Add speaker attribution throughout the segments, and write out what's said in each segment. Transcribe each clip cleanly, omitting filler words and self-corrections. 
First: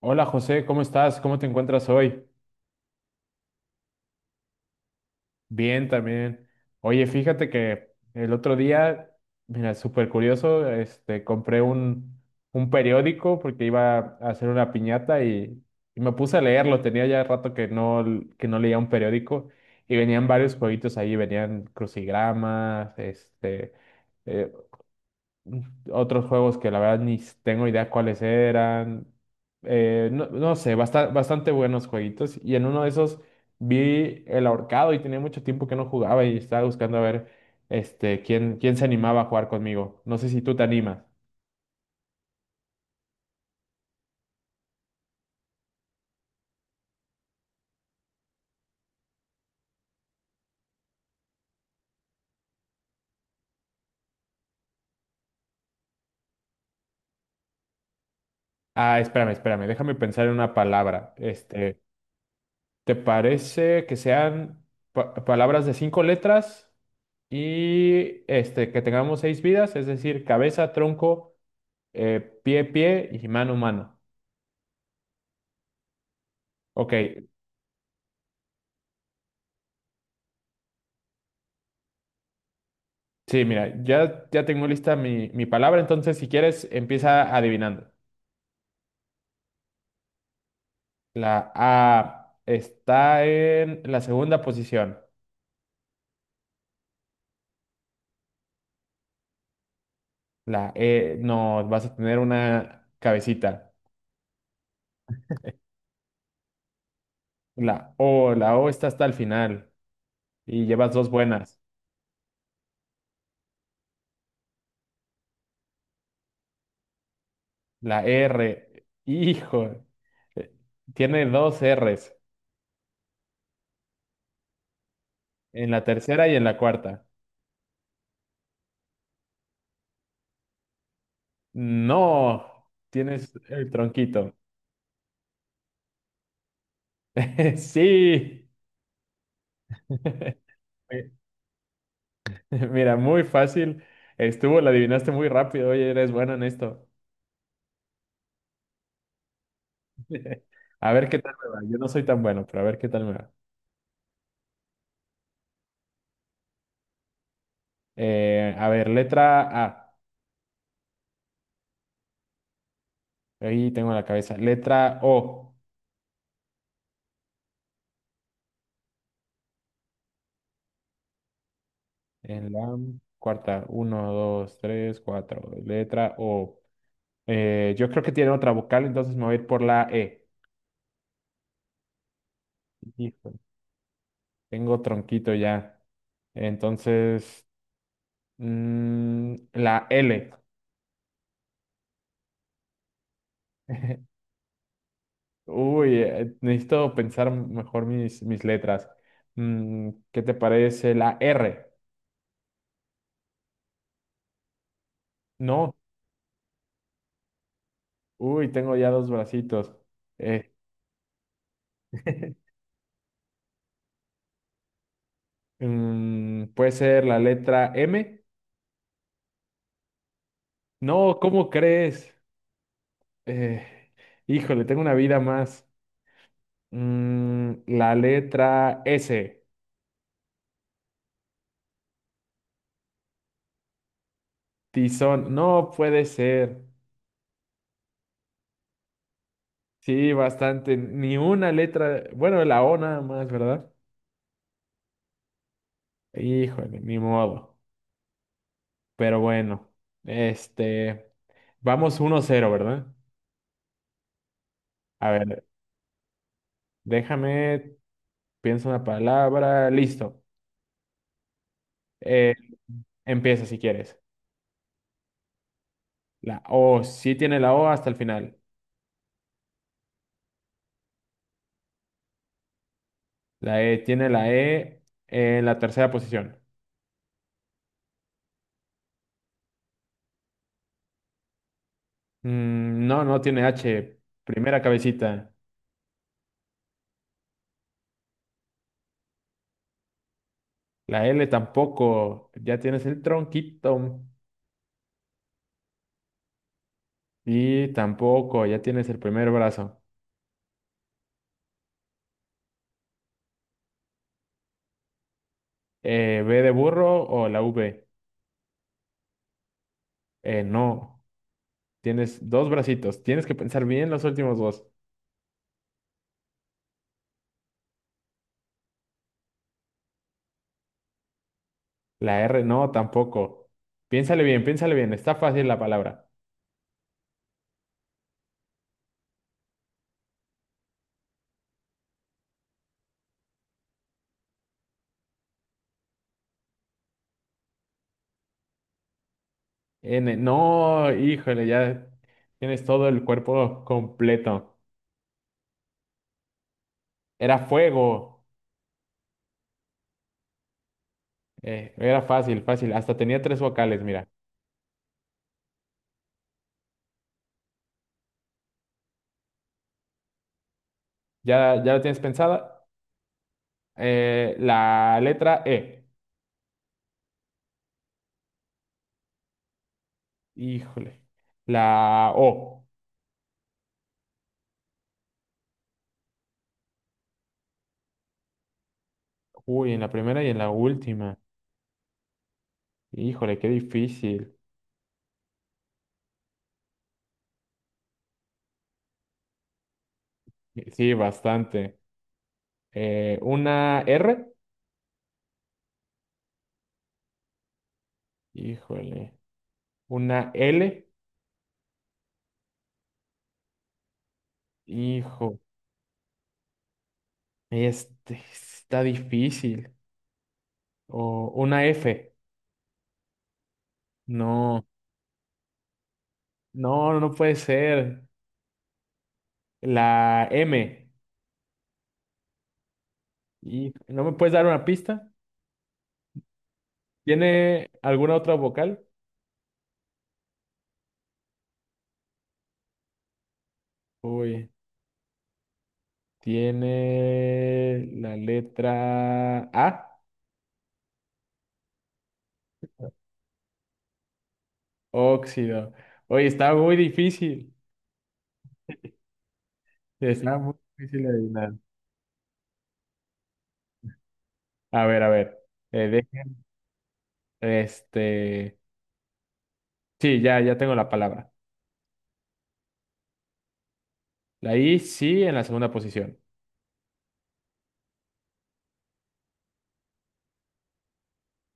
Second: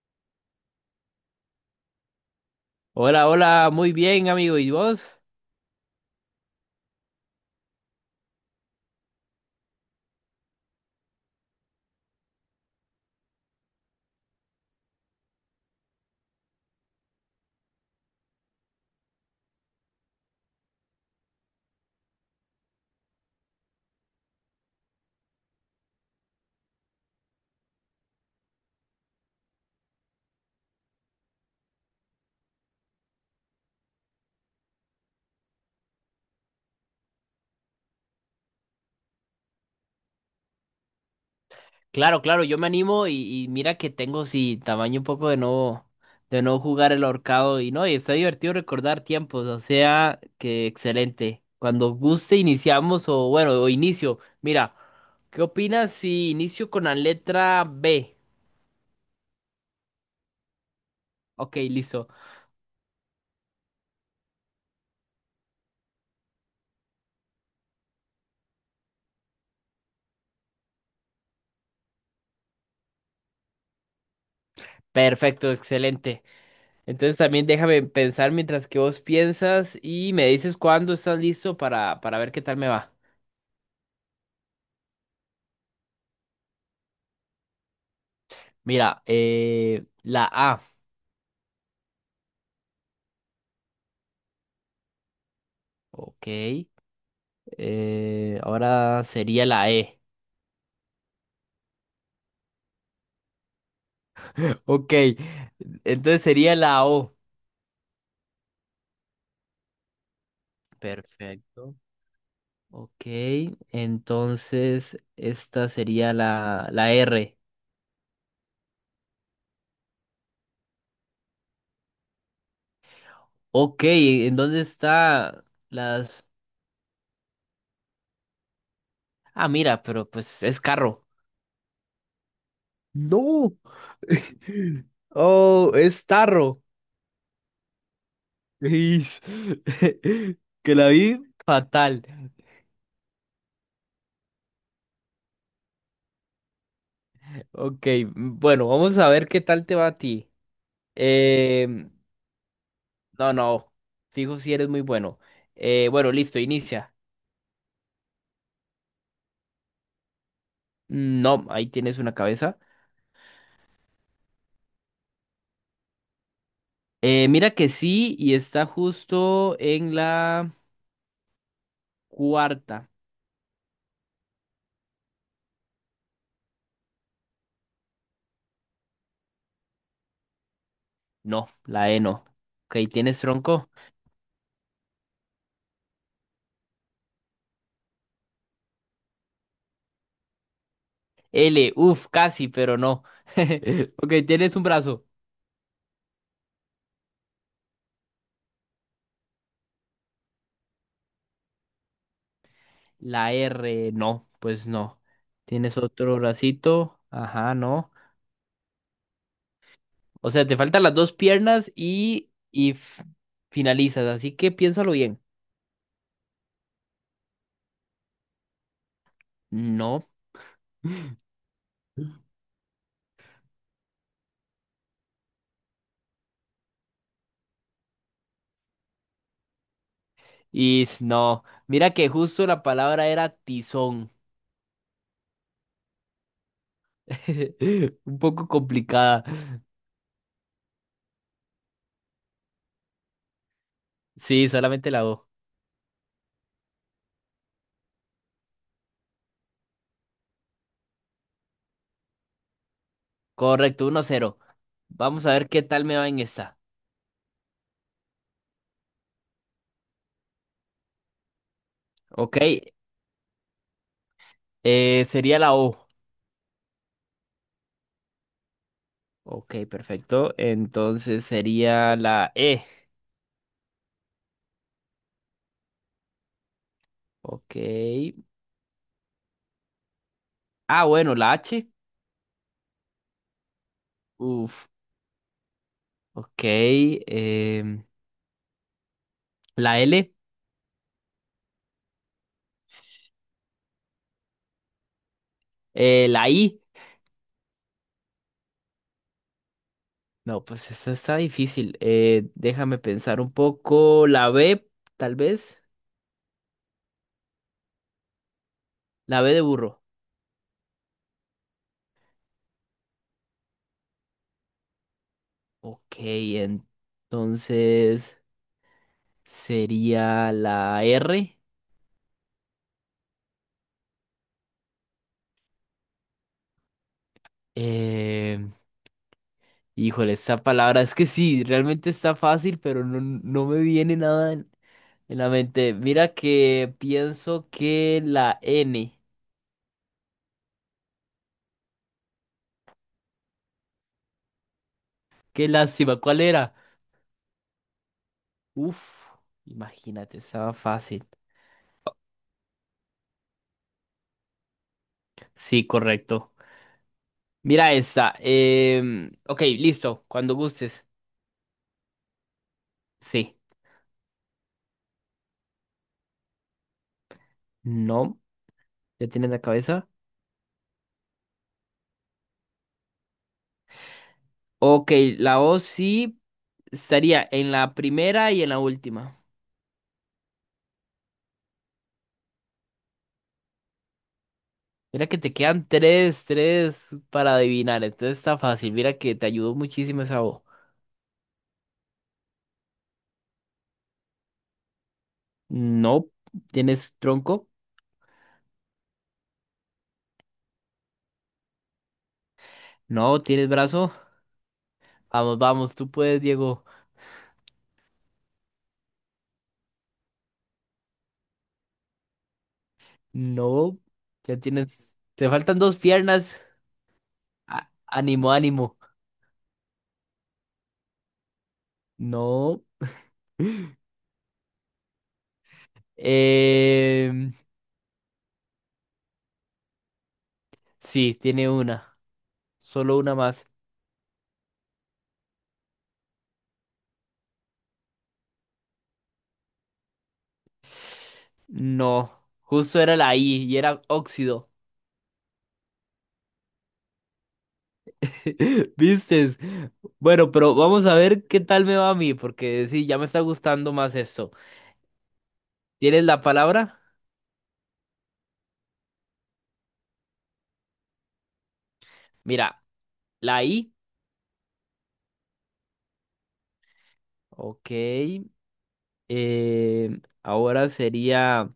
Speaker 1: Hola José, ¿cómo estás? ¿Cómo te encuentras hoy?
Speaker 2: Hola, hola, muy bien, amigo. ¿Y vos?
Speaker 1: Bien también. Oye, fíjate que el otro día, mira, súper curioso, este, compré un periódico porque iba a hacer una piñata y me puse a leerlo. Tenía ya rato que no leía un periódico y venían varios jueguitos ahí, venían crucigramas, este, eh, otros juegos que la verdad ni tengo idea cuáles eran. No, no sé, bastante buenos jueguitos. Y en uno de esos vi El Ahorcado y tenía mucho tiempo que no jugaba y estaba buscando a ver este, quién se animaba a jugar conmigo. No sé si tú te animas.
Speaker 2: Claro, claro, yo me animo y, mira que tengo sí tamaño un poco de no jugar el ahorcado y no, y está divertido recordar tiempos, o sea, que excelente. Cuando guste iniciamos o bueno, o inicio. Mira, ¿qué opinas si inicio con la letra B?
Speaker 1: Ah, espérame, espérame, déjame pensar en una palabra.
Speaker 2: Ok,
Speaker 1: Este,
Speaker 2: listo.
Speaker 1: ¿te parece que sean palabras de cinco letras y este, que tengamos seis vidas? Es decir, cabeza, tronco. Pie, pie y mano, mano.
Speaker 2: Perfecto, excelente.
Speaker 1: Ok,
Speaker 2: Entonces también déjame pensar mientras que vos piensas y me dices cuándo estás listo para ver qué tal me va.
Speaker 1: sí, mira, ya, ya tengo lista mi palabra, entonces si quieres empieza adivinando.
Speaker 2: Mira, la A.
Speaker 1: La A está en la segunda posición.
Speaker 2: Ok. Ahora sería la E.
Speaker 1: La E, no, vas a tener una cabecita.
Speaker 2: Ok. Entonces sería la O.
Speaker 1: La O está hasta el final y llevas dos buenas.
Speaker 2: Perfecto. Ok. Entonces esta sería la R.
Speaker 1: La R, hijo, eh, tiene dos Rs
Speaker 2: Ok. ¿En dónde está
Speaker 1: en la tercera
Speaker 2: las?
Speaker 1: y en la cuarta.
Speaker 2: Ah, mira, pero pues es carro.
Speaker 1: No, tienes
Speaker 2: No.
Speaker 1: el tronquito.
Speaker 2: Oh, es tarro.
Speaker 1: Sí.
Speaker 2: Is. Que la vi
Speaker 1: Oye,
Speaker 2: fatal.
Speaker 1: mira, muy fácil. Estuvo, la adivinaste muy rápido. Oye, eres bueno en esto.
Speaker 2: Ok. Bueno, vamos a ver qué tal te va a ti.
Speaker 1: A ver qué tal me va. Yo no soy tan bueno, pero a ver qué tal me va.
Speaker 2: No, no. Fijo si eres muy bueno. Bueno, listo, inicia.
Speaker 1: A ver, letra A.
Speaker 2: No, ahí tienes una cabeza.
Speaker 1: Ahí tengo la cabeza. Letra O.
Speaker 2: Mira que sí, y está justo en la
Speaker 1: En la
Speaker 2: cuarta.
Speaker 1: cuarta. Uno, dos, tres, cuatro. Letra O. Yo creo que tiene otra vocal, entonces me voy a ir por la E.
Speaker 2: No, la E no. Ok, tienes
Speaker 1: Híjole,
Speaker 2: tronco.
Speaker 1: tengo tronquito ya. Entonces, la L.
Speaker 2: L, uff, casi, pero no. Ok, tienes un brazo.
Speaker 1: Uy, necesito pensar mejor mis letras. ¿Qué te parece la R?
Speaker 2: La R, no, pues no.
Speaker 1: No.
Speaker 2: Tienes otro bracito. Ajá, no.
Speaker 1: Uy, tengo ya dos bracitos.
Speaker 2: O sea,
Speaker 1: Eh,
Speaker 2: te faltan las dos piernas y, finalizas, así que piénsalo bien.
Speaker 1: ¿Puede ser la letra M?
Speaker 2: No.
Speaker 1: No, ¿cómo crees? Eh, híjole, tengo una vida más. La letra S.
Speaker 2: Is no. Mira que justo la palabra era tizón.
Speaker 1: Tizón. No puede ser.
Speaker 2: Un poco complicada.
Speaker 1: Sí, bastante. Ni una letra. Bueno, la O nada más, ¿verdad?
Speaker 2: Sí, solamente la O.
Speaker 1: Híjole, ni modo. Pero bueno, este, vamos 1-0, ¿verdad?
Speaker 2: Correcto, 1-0.
Speaker 1: A
Speaker 2: Vamos a
Speaker 1: ver,
Speaker 2: ver qué tal me va en esta.
Speaker 1: déjame, pienso una palabra, listo. Eh,
Speaker 2: Ok,
Speaker 1: empieza si quieres.
Speaker 2: sería la O.
Speaker 1: La O, sí tiene la O hasta el final.
Speaker 2: Ok, perfecto. Entonces sería la E.
Speaker 1: La E tiene la E en la tercera posición.
Speaker 2: Ok. Ah, bueno, la H.
Speaker 1: No, no tiene H, primera
Speaker 2: Uf.
Speaker 1: cabecita.
Speaker 2: Ok. em, la L.
Speaker 1: La L tampoco, ya tienes el tronquito.
Speaker 2: La I.
Speaker 1: Y tampoco, ya tienes el primer brazo.
Speaker 2: No, pues esta está difícil. Déjame pensar un poco. La B, tal vez.
Speaker 1: ¿B de burro o la V?
Speaker 2: La B de burro.
Speaker 1: No. Tienes dos bracitos. Tienes que pensar bien los últimos dos.
Speaker 2: Ok, entonces sería la R.
Speaker 1: La R no, tampoco. Piénsale bien, piénsale bien. Está fácil la palabra.
Speaker 2: Eh, híjole, esta palabra es que sí, realmente está fácil, pero no, no me viene nada en, la mente. Mira que pienso que la N.
Speaker 1: N, no, híjole, ya tienes todo el cuerpo completo.
Speaker 2: Qué lástima, ¿cuál era?
Speaker 1: Era fuego.
Speaker 2: Uf, imagínate, estaba fácil.
Speaker 1: Era fácil, fácil. Hasta tenía tres vocales, mira.
Speaker 2: Sí, correcto. Mira esta. Ok, listo, cuando gustes.
Speaker 1: Ya, ya la tienes pensada.
Speaker 2: Sí.
Speaker 1: La letra E.
Speaker 2: No, ya tienes la cabeza.
Speaker 1: Híjole. La O.
Speaker 2: Ok, la O sí estaría en la primera y en la última.
Speaker 1: Uy, en la primera y en la última. Híjole, qué difícil.
Speaker 2: Mira que te quedan tres, tres para adivinar. Entonces está fácil. Mira que te ayudó muchísimo esa O.
Speaker 1: Sí, bastante. Una R.
Speaker 2: No, tienes tronco.
Speaker 1: Híjole. Una L.
Speaker 2: No, tienes brazo. Vamos,
Speaker 1: Hijo.
Speaker 2: vamos, tú puedes, Diego.
Speaker 1: Este está difícil. O una F.
Speaker 2: No, ya
Speaker 1: No.
Speaker 2: tienes. Te faltan dos piernas.
Speaker 1: No, no no puede ser.
Speaker 2: Ánimo, ánimo.
Speaker 1: La M.
Speaker 2: No.
Speaker 1: ¿Y no me puedes dar una pista?
Speaker 2: em,
Speaker 1: ¿Tiene alguna otra vocal?
Speaker 2: sí, tiene una. Solo una más.
Speaker 1: Uy. Tiene la letra A.
Speaker 2: No, justo era la I y era óxido.
Speaker 1: Óxido. Oye, está muy difícil.
Speaker 2: Vistes. Bueno,
Speaker 1: Está muy
Speaker 2: pero vamos a
Speaker 1: difícil de
Speaker 2: ver qué
Speaker 1: adivinar.
Speaker 2: tal me va a mí, porque sí, ya me está gustando más esto.
Speaker 1: A ver, a ver. Eh,
Speaker 2: ¿Tienes la
Speaker 1: dejen-
Speaker 2: palabra?
Speaker 1: Este. Sí, ya, ya tengo la palabra.
Speaker 2: Mira, la I.
Speaker 1: La I sí en la segunda posición.
Speaker 2: Ok. Ahora sería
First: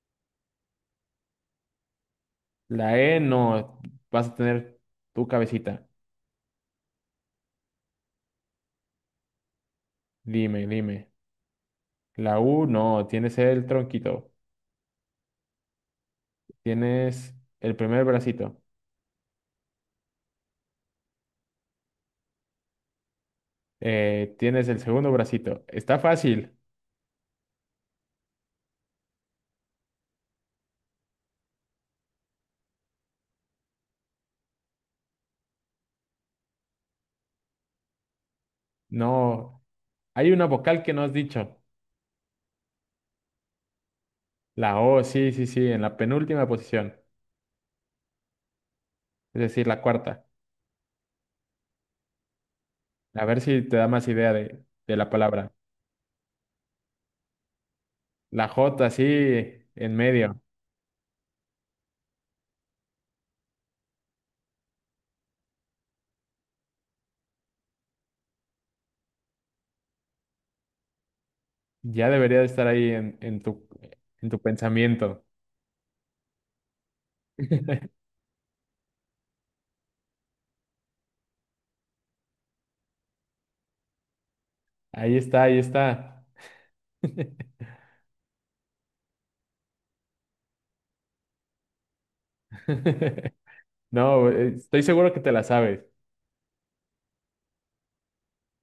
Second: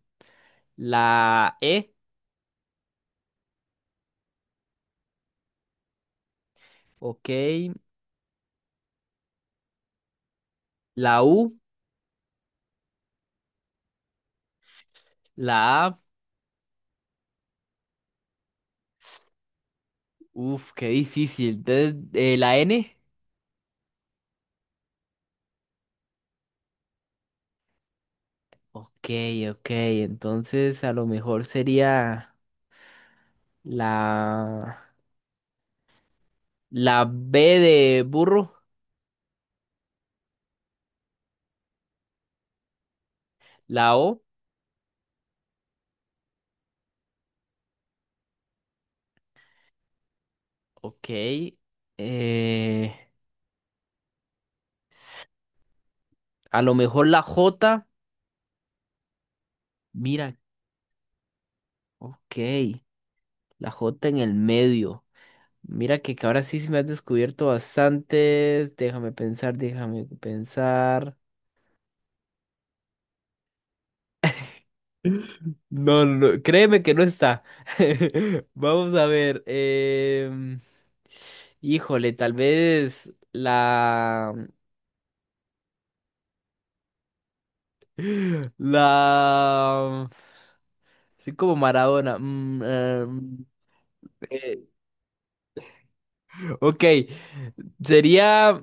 Speaker 2: la E.
Speaker 1: La E no, vas a tener tu cabecita.
Speaker 2: Ok.
Speaker 1: Dime, dime.
Speaker 2: La U.
Speaker 1: La U no, tienes el tronquito,
Speaker 2: La A.
Speaker 1: tienes el primer bracito,
Speaker 2: Uf, qué difícil. Entonces, la N.
Speaker 1: tienes el segundo bracito. Está fácil.
Speaker 2: Ok, ok. Entonces, a lo mejor sería la, la B de burro.
Speaker 1: No, hay una vocal que no has dicho.
Speaker 2: La O.
Speaker 1: La O, sí, sí, sí, en la penúltima posición, es decir, la cuarta.
Speaker 2: Ok. eh,
Speaker 1: A ver si te da más idea de la palabra.
Speaker 2: a lo mejor la J.
Speaker 1: La J, sí, en
Speaker 2: Mira,
Speaker 1: medio.
Speaker 2: ok. La J en el medio. Mira que ahora sí se me has descubierto bastante. Déjame pensar, déjame pensar.
Speaker 1: Ya debería de estar ahí en tu pensamiento.
Speaker 2: No, no, no, créeme que no está. Vamos a ver. Híjole, tal vez
Speaker 1: Ahí está, ahí está.
Speaker 2: La... Soy como Maradona.
Speaker 1: No,
Speaker 2: Eh,
Speaker 1: estoy seguro que te la sabes.
Speaker 2: Ok, sería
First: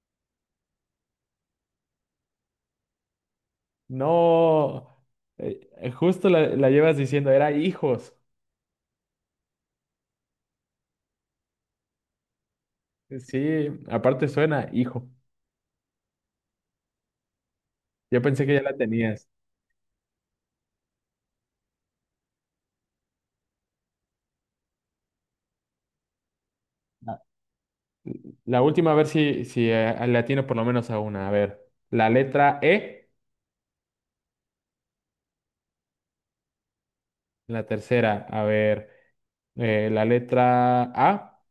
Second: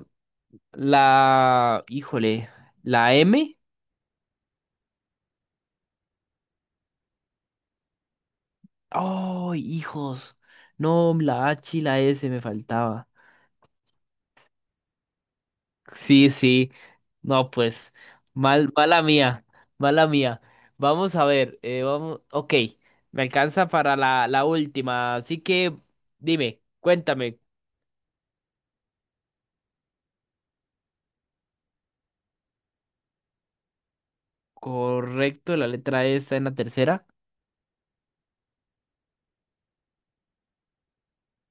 Speaker 2: la, híjole, la M.
Speaker 1: No, justo la llevas diciendo, era hijos.
Speaker 2: Oh, hijos. No, la H y la S me faltaba.
Speaker 1: Sí, aparte suena hijo.
Speaker 2: Sí, sí. No, pues,
Speaker 1: Yo pensé que ya
Speaker 2: mal,
Speaker 1: la
Speaker 2: mala
Speaker 1: tenías.
Speaker 2: mía, mala mía. Vamos a ver, vamos, ok, me alcanza para la última, así que dime,
Speaker 1: La
Speaker 2: cuéntame,
Speaker 1: la última, a ver si le atino por lo menos a una. A ver, la letra E,
Speaker 2: ¿correcto la letra E está en la tercera?
Speaker 1: la tercera. A ver, la letra A,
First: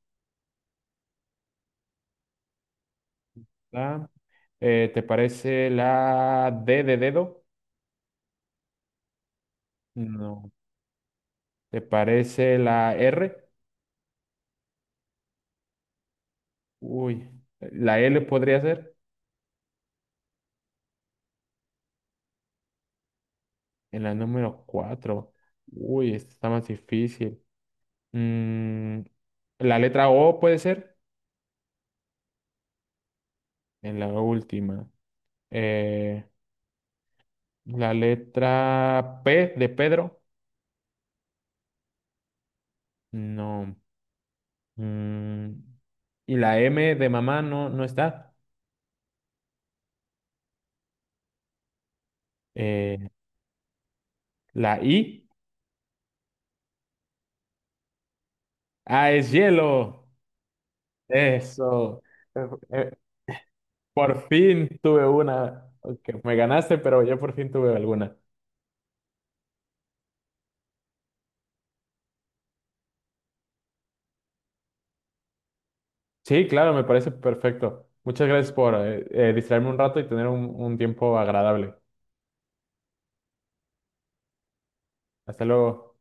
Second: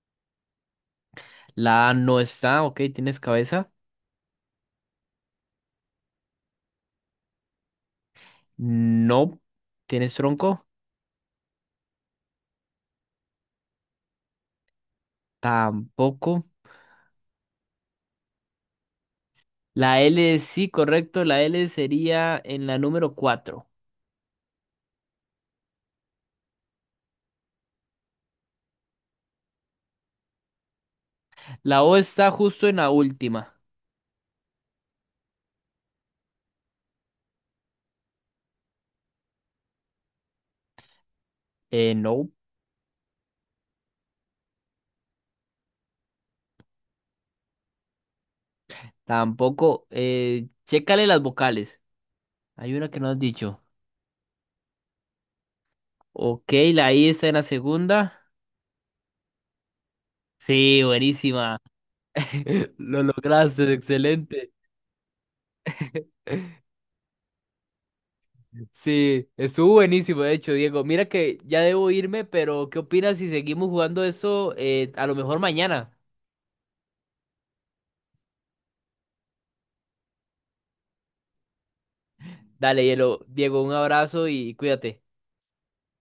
Speaker 2: La A no está, ok, ¿tienes cabeza?
Speaker 1: la- ¿te parece la D de dedo?
Speaker 2: No, ¿tienes
Speaker 1: No.
Speaker 2: tronco?
Speaker 1: ¿Te parece la R?
Speaker 2: Tampoco.
Speaker 1: Uy, la L podría ser
Speaker 2: La L, sí, correcto. La L sería en la número cuatro.
Speaker 1: en la número 4. Uy, esta está más difícil. Mm, la letra O puede ser
Speaker 2: La O está justo en la última.
Speaker 1: en la última. Eh, la letra P de Pedro,
Speaker 2: No.
Speaker 1: no. Mm, y la M de mamá no, no está.
Speaker 2: Tampoco. Chécale las vocales. Hay una
Speaker 1: Eh,
Speaker 2: que no has dicho.
Speaker 1: la I,
Speaker 2: Ok, la I está en la segunda.
Speaker 1: ah, es hielo.
Speaker 2: Sí, buenísima.
Speaker 1: Eso. Eh, eh,
Speaker 2: Lo lograste,
Speaker 1: por
Speaker 2: excelente.
Speaker 1: fin tuve una. Ok, me ganaste, pero yo por fin tuve alguna.
Speaker 2: Sí, estuvo buenísimo, de hecho, Diego. Mira que ya debo irme, pero ¿qué opinas si seguimos jugando eso a lo mejor mañana?
Speaker 1: Sí, claro, me parece perfecto. Muchas gracias por distraerme un rato y tener un tiempo agradable.
Speaker 2: Dale, Hielo. Diego, un abrazo y cuídate.
Speaker 1: Hasta luego.